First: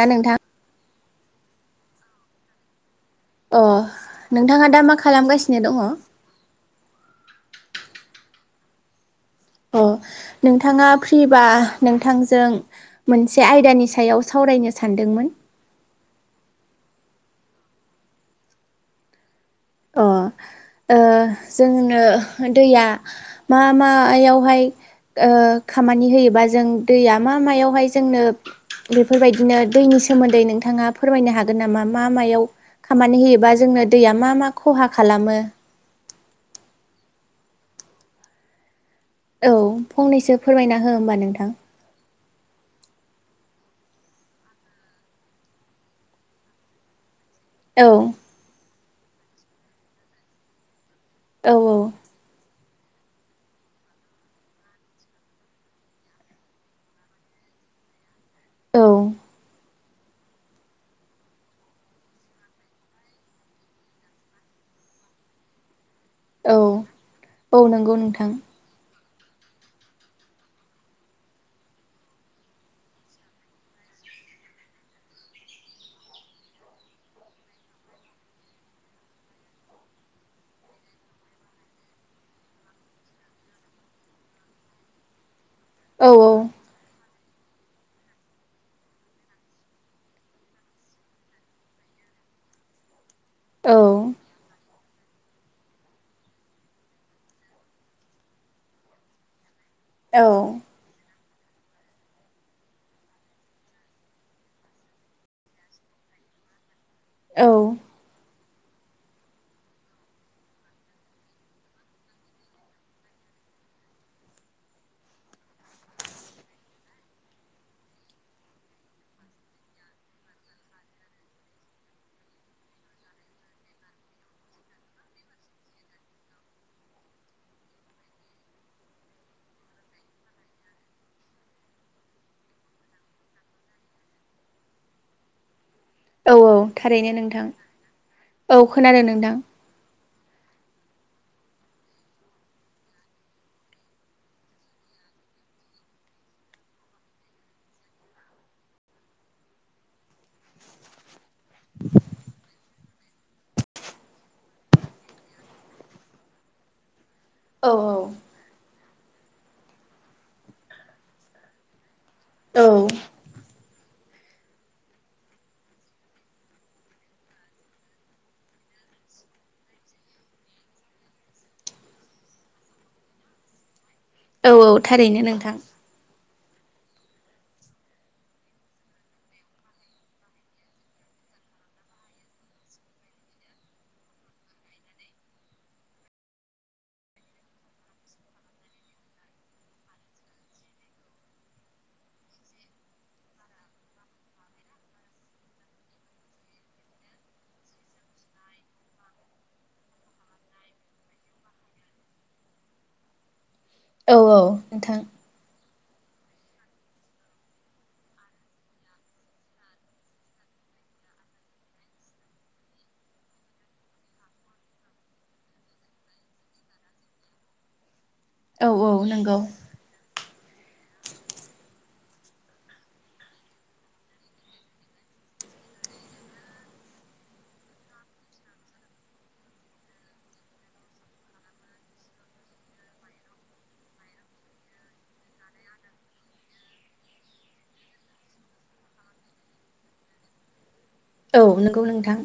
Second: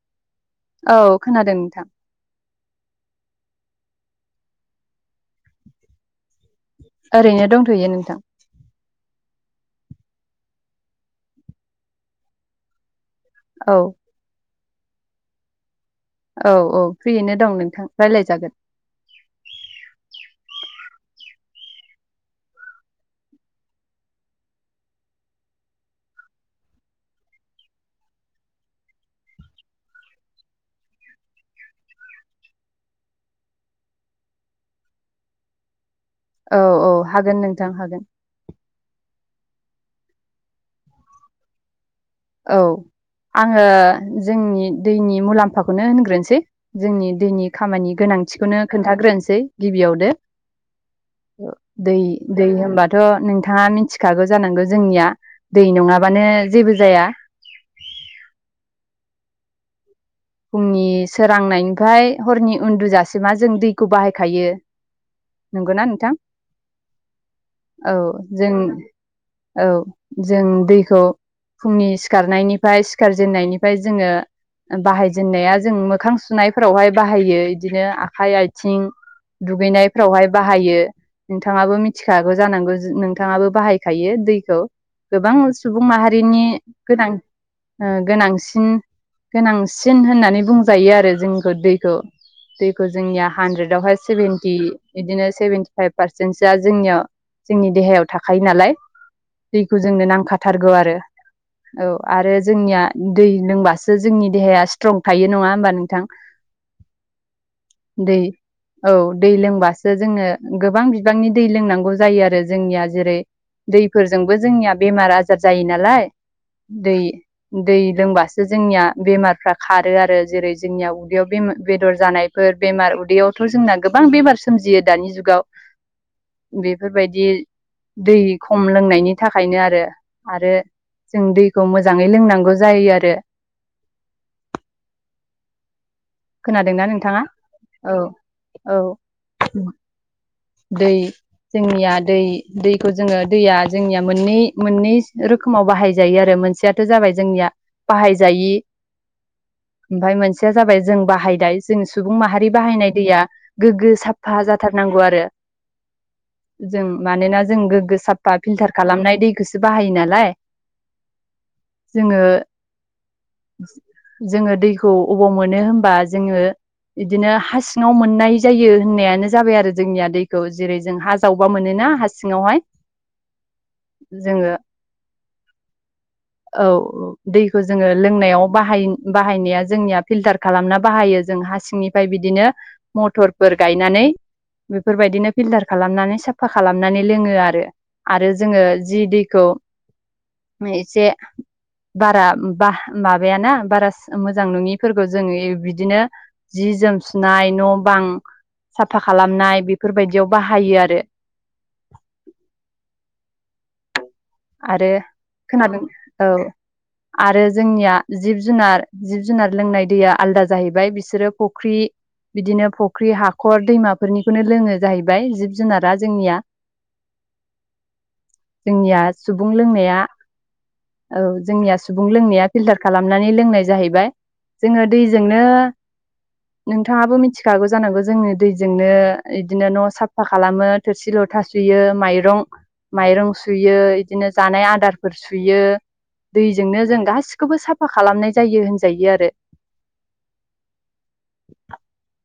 ना नोंथां औ खोनादों नोंथां अ नोंथाङा दा मा खालामगासिनो दङ'? ओरैनो दंथयो नोंथां। अ नोंथाङा फ्रिबा नोंथांजों मोनसे औ आयदानि सायाव सावरायनो सानदोंमोन औ औ फ्रियैनो दं नोंथां रायलाय जागोन अ ओ जोंनो दैया मा मायावहाय ओ खामानि होयोबा जों दैया मा मायावहाय जोंनो बेफोरबायदिनो दैनि सोमोन्दै नोंथाङा फोरमायनो हागोन नामा मा मायाव खामानि होयोबा जोंनो दैया मा मा खहा खालामो औ औ हागोन नोंथां हागोन। औ फंनैसो फोरमायना हो होमबा नोंथां औ आङो जोंनि दैनि मुलाम्फाखौनो होनग्रोनोसै जोंनि दैनि औ खामानि गोनांथिखौनो खोन्थाग्रोनोसै गिबियावनो औ दै दै होन बाथ' नोंथाङा मिथिखागौ जानांगौ जोंनिया दै नङाबानो जेबो जाया [unintelligible] फुंनि सोरांनायनिफ्राय हरनि उन्दुजासिमा जों दैखौ बाहायखायो नंगौना नोंथां? औ औ नंगौ नोंथां। औ जों दैखौ फुंनि सिखारनायनिफ्राय सिखारजेननायनिफ्राय जोङो बाहाय जेननाया जों मोखां सुनायफोरावहाय बाहायो इदिनो आखाइ आथिं दुगैनायफोरावहाय बाहायो नोंथाङाबो मिथिखागौ जानांगौ नोंथाङाबो बाहायखायो दैखौ गोबां सुबुं औ औ माहारिनि गोनां ओ गोनांसिन गोनां सिन होननानै बुंजायो आरो जोंखौ दैखौ दैखौ जोंनिया औ हानद्रेदावहाय सेभेनटि बिदिनो सेभेन्टिफाइभ पारसेन्टसोआ जोंनियाव जोंनि देहायाव थाखायो नालाय दैखौ जोंनो औ नांखाथारगौ आरो औ आरो जोंनिया दै लोंबासो जोंनि देहाया स्ट्रं थायो नङा होमबा नोंथां? औ दै औ दै लोंबासो जोङो गोबां बिबांनि दै लोंनांगौ जायो आरो जोंनिया जेरै दैफोरजोंबो जोंनिया बेमार आजार जायो नालाय दै दै लोंबासो जोंनिया बेमारफ्रा खारो आरो जेरै जोंनिया उदैयाव बेमार बेदर जानायफोर बेमार उदैयावथ जोंना गोबां बेमार सोमजियो दानि जुगाव बेफोरबायदि दै खम लोंनायनि थाखायनो आरो आरो जों दैखौ मोजाङै लोंनांगौ जायो आरो। औ खोनादोंना थारैनो नोंथाङा नोंथां औ औ खोनादों नोंथां दै जोंनिया दै दैखौ जोङो दैया जोंनिया मोननै मोननै रोखोमाव बाहायजायो आरो मोनसेयाथ जाबाय जोंनिया बाहायजायि ओमफाय मोनसेया जाबाय जों बाहायनाय जों सुबुं माहारि बाहायनाय दैया गोग्गो साफा जाथारनांगौ आरो जों मानोना जों औ गोग्गो साफा फिल्टार खालामनाय दैखौसो बाहायो नालाय जोङो औ जोङो दैखौ अबाव मोनो होनबा जोङो बिदिनो हा सिङाव मोननाय जायो होननायानो जाबाय आरो जोंनिया दैखौ जेरै जों हा जावबा मोनोना हा सिङावहाय औ जोङो औ थारैनो नोंथां औ दैखौ जोङो लोंनायाव बाहाय-बाहायनाया जोंनिया फिल्टार खालामना बाहायो जों हा सिंनिफ्राय बिदिनो मथरफोर गायनानै बेफोरबायदिनो फिल्टार खालामनानै साफा खालामनानै लोङो आरो। आरो जोङो जि दैखौ एसे बारा बा मा बायाना बारा मोजां नङिफोरखौ जोङो बिदिनो जि जोम सुनाय न बां साफा खालामनाय बेफोरबायदियाव बाहायो आरो। औ औ आरो नोंथां खोनादों औ आरो जोंनिया जिब जुनार जिब जुनार लोंनाय दैया आलदा जाहैबाय बिसोरो फख्रि बिदिनो फख्रि हाखर दैमाफोरनिखौनो लोङो जाहैबाय जिब जुनारा जोंनिया औ औ जोंनिया नंगौ सुबुं लोंनाया औ जोंनिया सुबुं लोंनाया फिल्टार खालामनानै लोंनाय जाहैबाय जोङो दैजोंनो नोंथाङाबो मिथिखागौ जानांगौ जोङो दैजोंनो बिदिनो न साफा खालामो थोरसि लथा सुयो माइरं माइरं सुयो। बिदिनो जानाय आदारफोर सुयो दैजोंनो जों गासिखौबो साफा खालामनाय जायो होनजायो आरो‌ औ नंगौ नोंथां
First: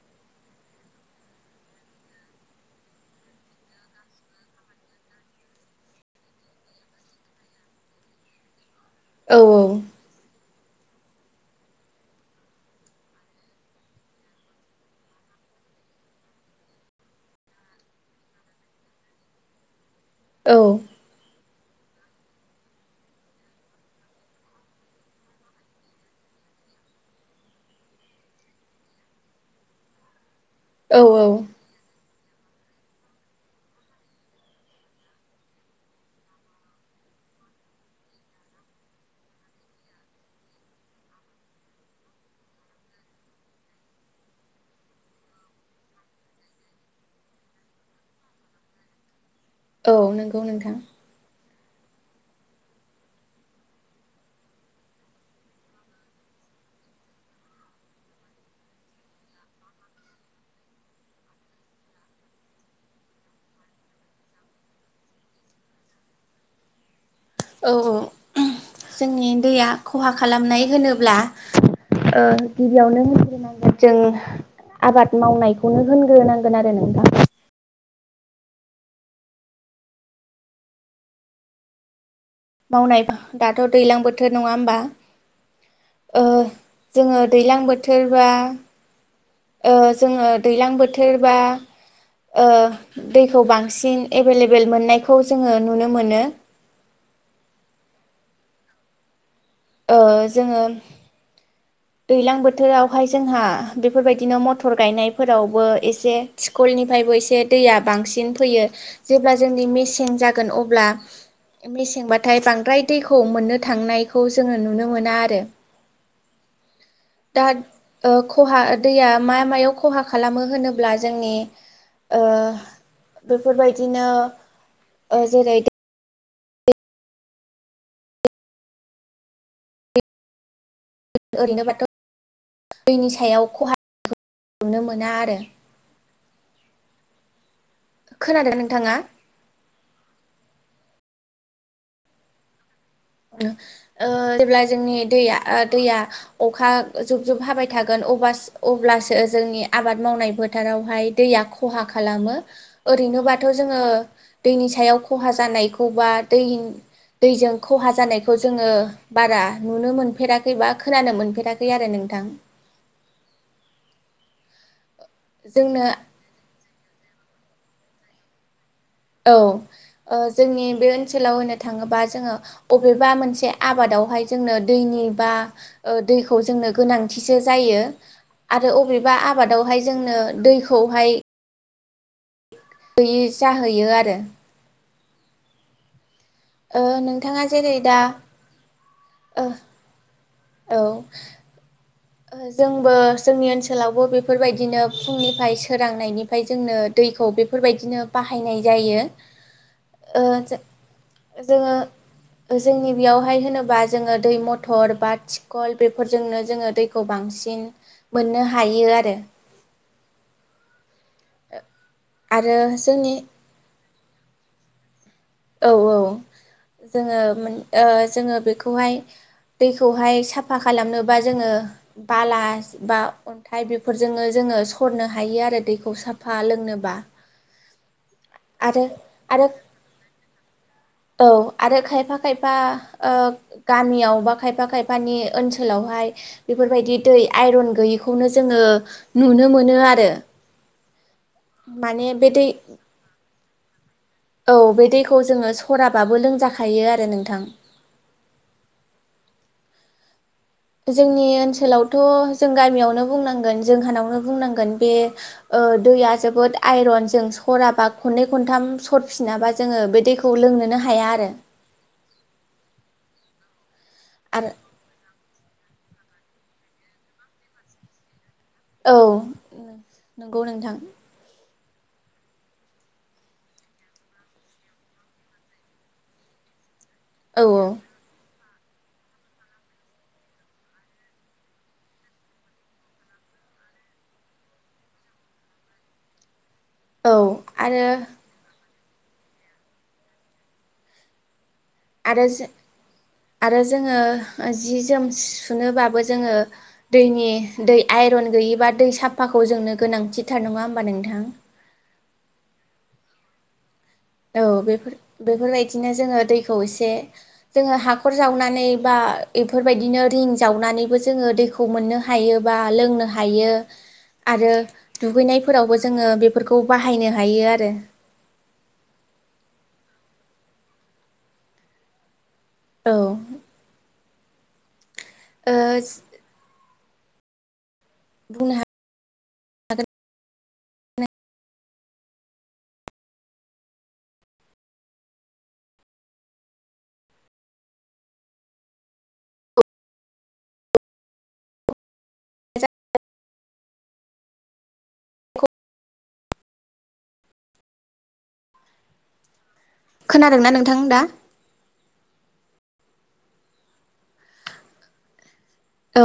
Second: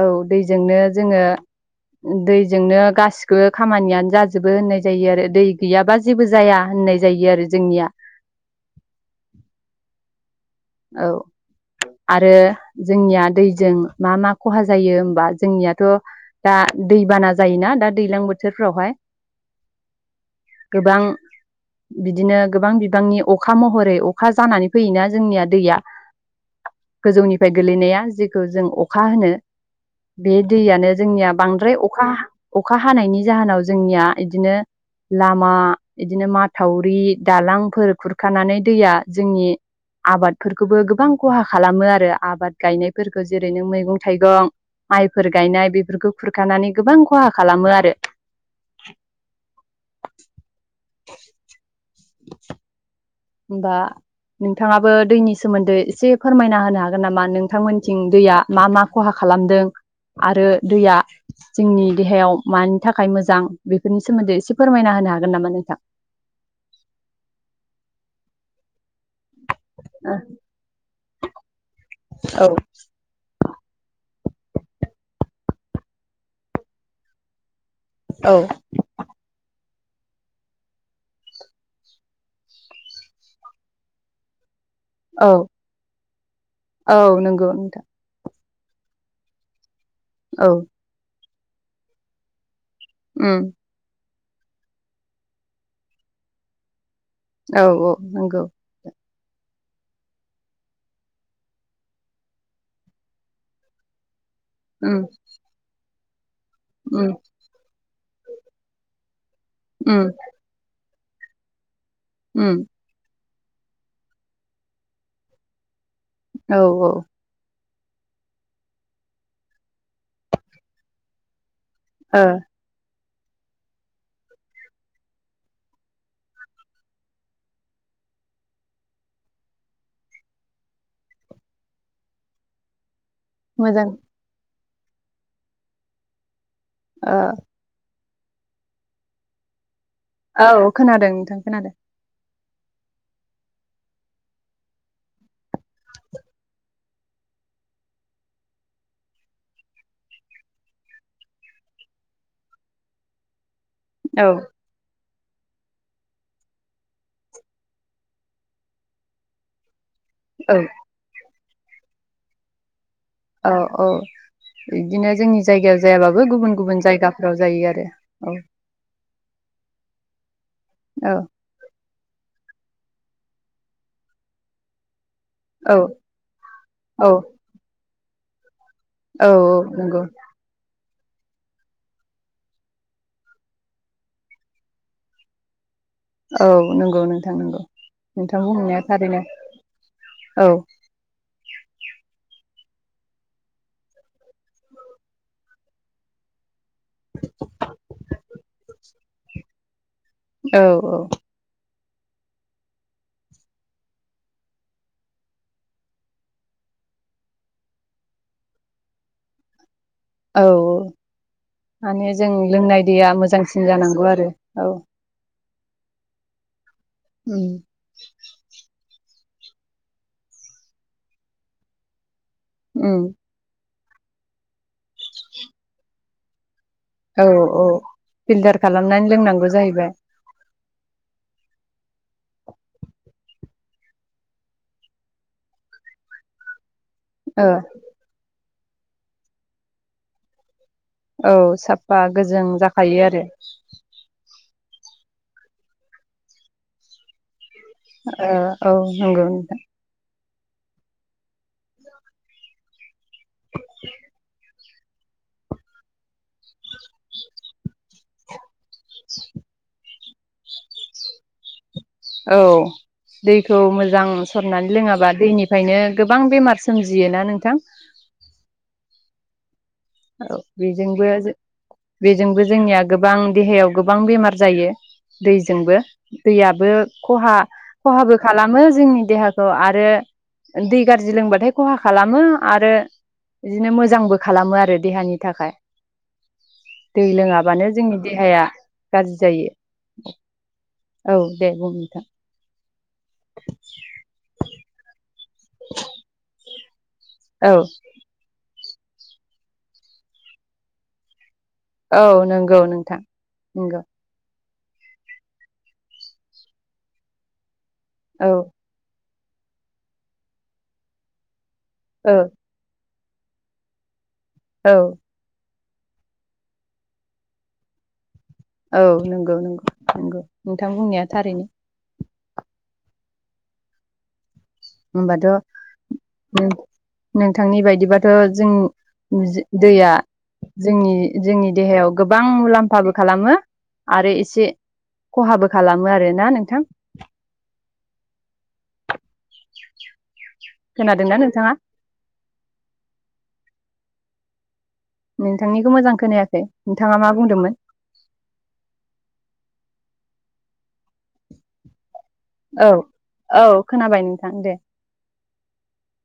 औ दैजोंनो जोङो दैजोंनो गासिबो खामानियानो जाजोबो होननाय जायो आरो दै गैयाबा जेबो जाया होननाय जायो आरो जोंनिया औ औ औ आरो जोंनिया दैजों मा मा खहा जायो होमबा जोंनियाथ दा दैबाना जायोना दा दैज्लां बोथोरफ्रावहाय औ गोबां बिदिनो गोबां बिबांनि अखा महरै अखा जानानै फैयोना जोंनिया दैया गोजौनिफ्राय गोलैनाया जेखौ जों अखा होनो बे दैयानो औ जोंनिया औ बांद्राय अखा अखा हानायनि जाहोनाव जोंनिया इदिनो लामा इदिनो माथावरि दालांफोर खुरखानानै दैया जोंनि आबाद फोरखोबो गोबां खहा खालामो आरो आबाद गायनायफोरखो जेरै नों मैगं थाइगं माइफोर गायनाय बेफोरखौ खुरखानानै गोबां खहा खालामो आरो। औ नोंगौ नोंथां होमबा नोंथाङाबो दैनि सोमोन्दै एसे फोरमायना होनो हागोन नामा नोंथांमोनथिं दैया मा मा खहा खालामदों आरो दैया जोंनि देहायाव मानि थाखाय मोजां बेफोरनि सोमोन्दै एसे फोरमायना होनो हागोन नामा नोंथां। औ औ जोंनि दैया खहा औ खालामनाय होनोब्ला गिबियावनो ओ होनग्रोनांगोन जों आबाद मावनायखौनो होनग्रोनांगोन आरो नोंथां। औ मावनाय दाथ' दैज्लां बोथोर नङा होमबा औ औ जोङो नंगौ दैज्लां नोंथां बोथोर बा जोङो औ दैज्लां बोथोर बा ओ दैखौ उम बांसिन एभेलेबेल मोननायखौ जोङो नुनो मोनो। औ औ नंगौ। ओ जोङो दैलां बोथोरावहाय जोंहा बेफोरबायदि बिदिनो मथर उम गायनायफोरावबो से उम स्कुलनिफ्रायबो एसे दैया बांसिन फैयो जेब्ला जोंनि उम मेसें जागोन अब्ला मेसें बाथाय उम बांद्राय दैखौ मोननो थांनायखौ जोङो नुनो मोन आरो औ औ दा खहा दैया मा मायाव खहा खालामो होनोब्ला जोंनि ओ बेफोरबायदिनो ओ जेरै ओरैनो बाथ' दैनि सायाव खहा मोजां जोबनो मोना आरो ओ खोनादों नोंथाङा औ खोनादों नोंथां खोनादों जेब्ला जोंनि दैया दैया अखा जुब जुब हाबाय थागोन अब्लासो जोंनि आबाद मावनाय फोथारावहाय दैया खहा खालामो ओरैनो बाथ' थ' जोङो औ दैनि सायाव खहा जानायखौ बा दै दैजों खहा जानायखौ जोङो बारा नुनो मोनो। औ नुफेराखै बा खोनानो मोनफेराखै फै आरो नोंथां। औ औ बिदिनो जोंनि जायगायाव जोंनो जायाबाबो गुबुन गुबुन जायगाफ्राव जायो आरो औ औ ओ। जोंनि बे औ ओनसोलाव होनो थाङोबा जोंहा बबेबा मोनसे आबादावहाय जोंनो दैनि बा औ ओ दैखौ जोंनो औ गोनांथिसो जायो। आरो अबेबा औ औ आबादावहाय नंगौ जोंनो दै खौहाय हैयि जाहैयो आरो। औ ओ नंगौ नोंथां नोंथाङा नंगौ जेरै दा नोंथां बुंनाया थारैनो। ओ औ। ओ जोंबो जोंनि ओनसोलावबो बेफोरबायदिनो फुंनिफ्राय सोरांनायनिफ्राय जोंनो दैखौ बेफोरबायदिनो बाहायनाय जायो। ओ जो औ जोङो ओ जोंनि बेयावहाय होनोबा जोङो दै मथर बा थिखल बेफोरजोंनो जोङो दै खौ बांसिन मोननो हायो आरो। औ। माने जों आरो लोंनाय दैया जोंनि मोजांसिन जानांगौ आरो औ। औ औ। जोङो उम मोन ओ जोङो बेखौहाय दैखौहाय साफा खालामनोबा जोङो बाला बा उम अन्थाइ बिफो फोरजोंनो जोङो सरनो हायो आरो दैखौ साफा लोंनो। औ औ फिल्टार खालामनानै आरो लोंनांगौ जाहैबाय। औ आरो खायफा खायफा ओ गामियाव बा खायफा खायफानि ओनसोलावहाय बेफोरबायदि दै ओ आइरन गैयैखौनो जोङो नुनो मोनो आरो। औ साफा माने बे गोजों दै जाखायो आरो। औ बे दैखौ जोङो सराबाबो लोंजाखायो आरो नोंथां। ओ औ नंगौ नोंथां। जोंनि ओनसोलावथ' जों गामियावनो बुंनांगोन जोंहानावनो बुंनांगोन। बे ओ दैया जोबोद आइरन जों सराबा खननै खनथाम सरफिनाबा जोङो बे दैखौ खौ लोंनोनो हाया आरो औ दैखौ मोजां मोजां आरो सरनानै लोङाबा दैनि ओंखायनो गोबां बेमार सोमजियोना नोंथां। औ। औ नंगौ नोंथां बिजोंबो जों बेजोंबो जोंनिया गोबां देहायाव गोबां बेमार जायो दैजोंबो दैयाबो खहा औ खहाबो खालाम मो जोंनि देहाखौ आरो दै गाज्रि लोंबाथाय खहा खालामो आरो बिदिनो मोजांबो खालामो आरो देहानि थाखाय दै औ लोङाबानो आरो जोंनि देहाया गाज्रि जायो औ दे बुं नोंथां आरो जो आरो जोङो जि जोम सु सुनोबाबो जोङो दैनि औ दै आइरन गैयिबा दै साफाखौ जोंनो गोनांथिथार नङा होमबा नोंथां? औ नंगौ नोंथां नंगौ। औ बेफोर बेफोरबायदिनो जोङो दैखौ एसे जोङो हाखर औ जावनानै बा बेफोरबायदिनो रिं जावनानैबो जोङो दैखौ खौ मोननो औ हायोबा लोंनो हायो। हायो आरो औ दुगैनाय फोरावबो जोङो बेफोरखौ बाहायनो हायो आरो। औ नंगौ नंगौ नंगौ नोंथां बुंनाया थारैनो। औ। होमबाथ' ओ नोंथांनि बायदि बिदिबाथ' बुंनो हागोन जोंनि दैया जोंनि जोंनि देहायाव गोबां मुलाम्फाबो खालामो आरो एसे खहाबो खालामो आरोना नोंथां। खोनादोंना नोंथाङा? नोंथांनिखौ मोजां खोनायाखै नोंथाङा मा बुंदोंमोन? खोनादोंना नोंथां दा? औ औ खोनाबाय नोंथां दे। औ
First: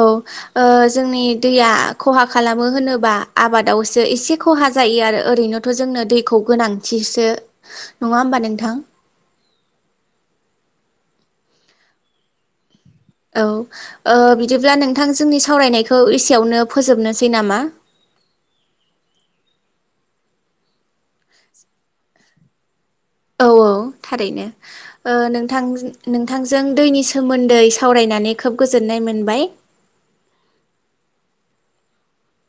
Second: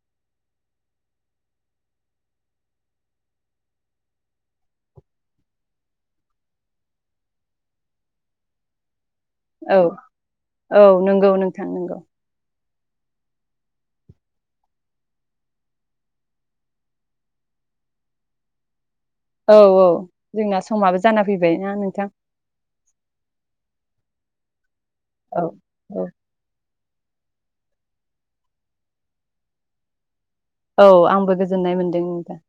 जोंनि दैया खहा खालामो होनोब्ला आबादावसो एसे खहा जायो आरो ओरैनोथ' जोंनो दैखौ गोनांथिसो नङा होमबा नोंथां औ औ नंगौ नोंथां नंगौ औ बिदिब्ला नोंथां जोंनि सावरायनायखौ एसेयावनो फोजोबनोसै नामा? औ औ जोंना समाबो जाना फैबाय ना नोंथां। औ औ थारैनो। ओ औ नोंथां औ नोंथांजों दैनि सोमोन्दै सावरायनानै खोब गोजोननाय मोनबाय। औ आंबो गोजोननाय मोनदों नोंथां।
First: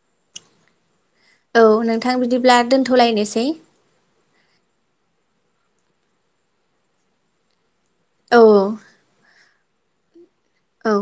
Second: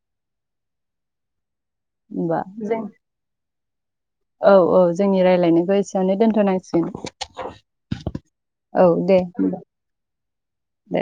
औ नोंथां होमबा बिदिब्ला दोनथ'लायनोसै। औ औ जोंनि रायलायनायखौ एसेयावनो दोनथ'नांसिगोन। औ दे होमबा। औ दे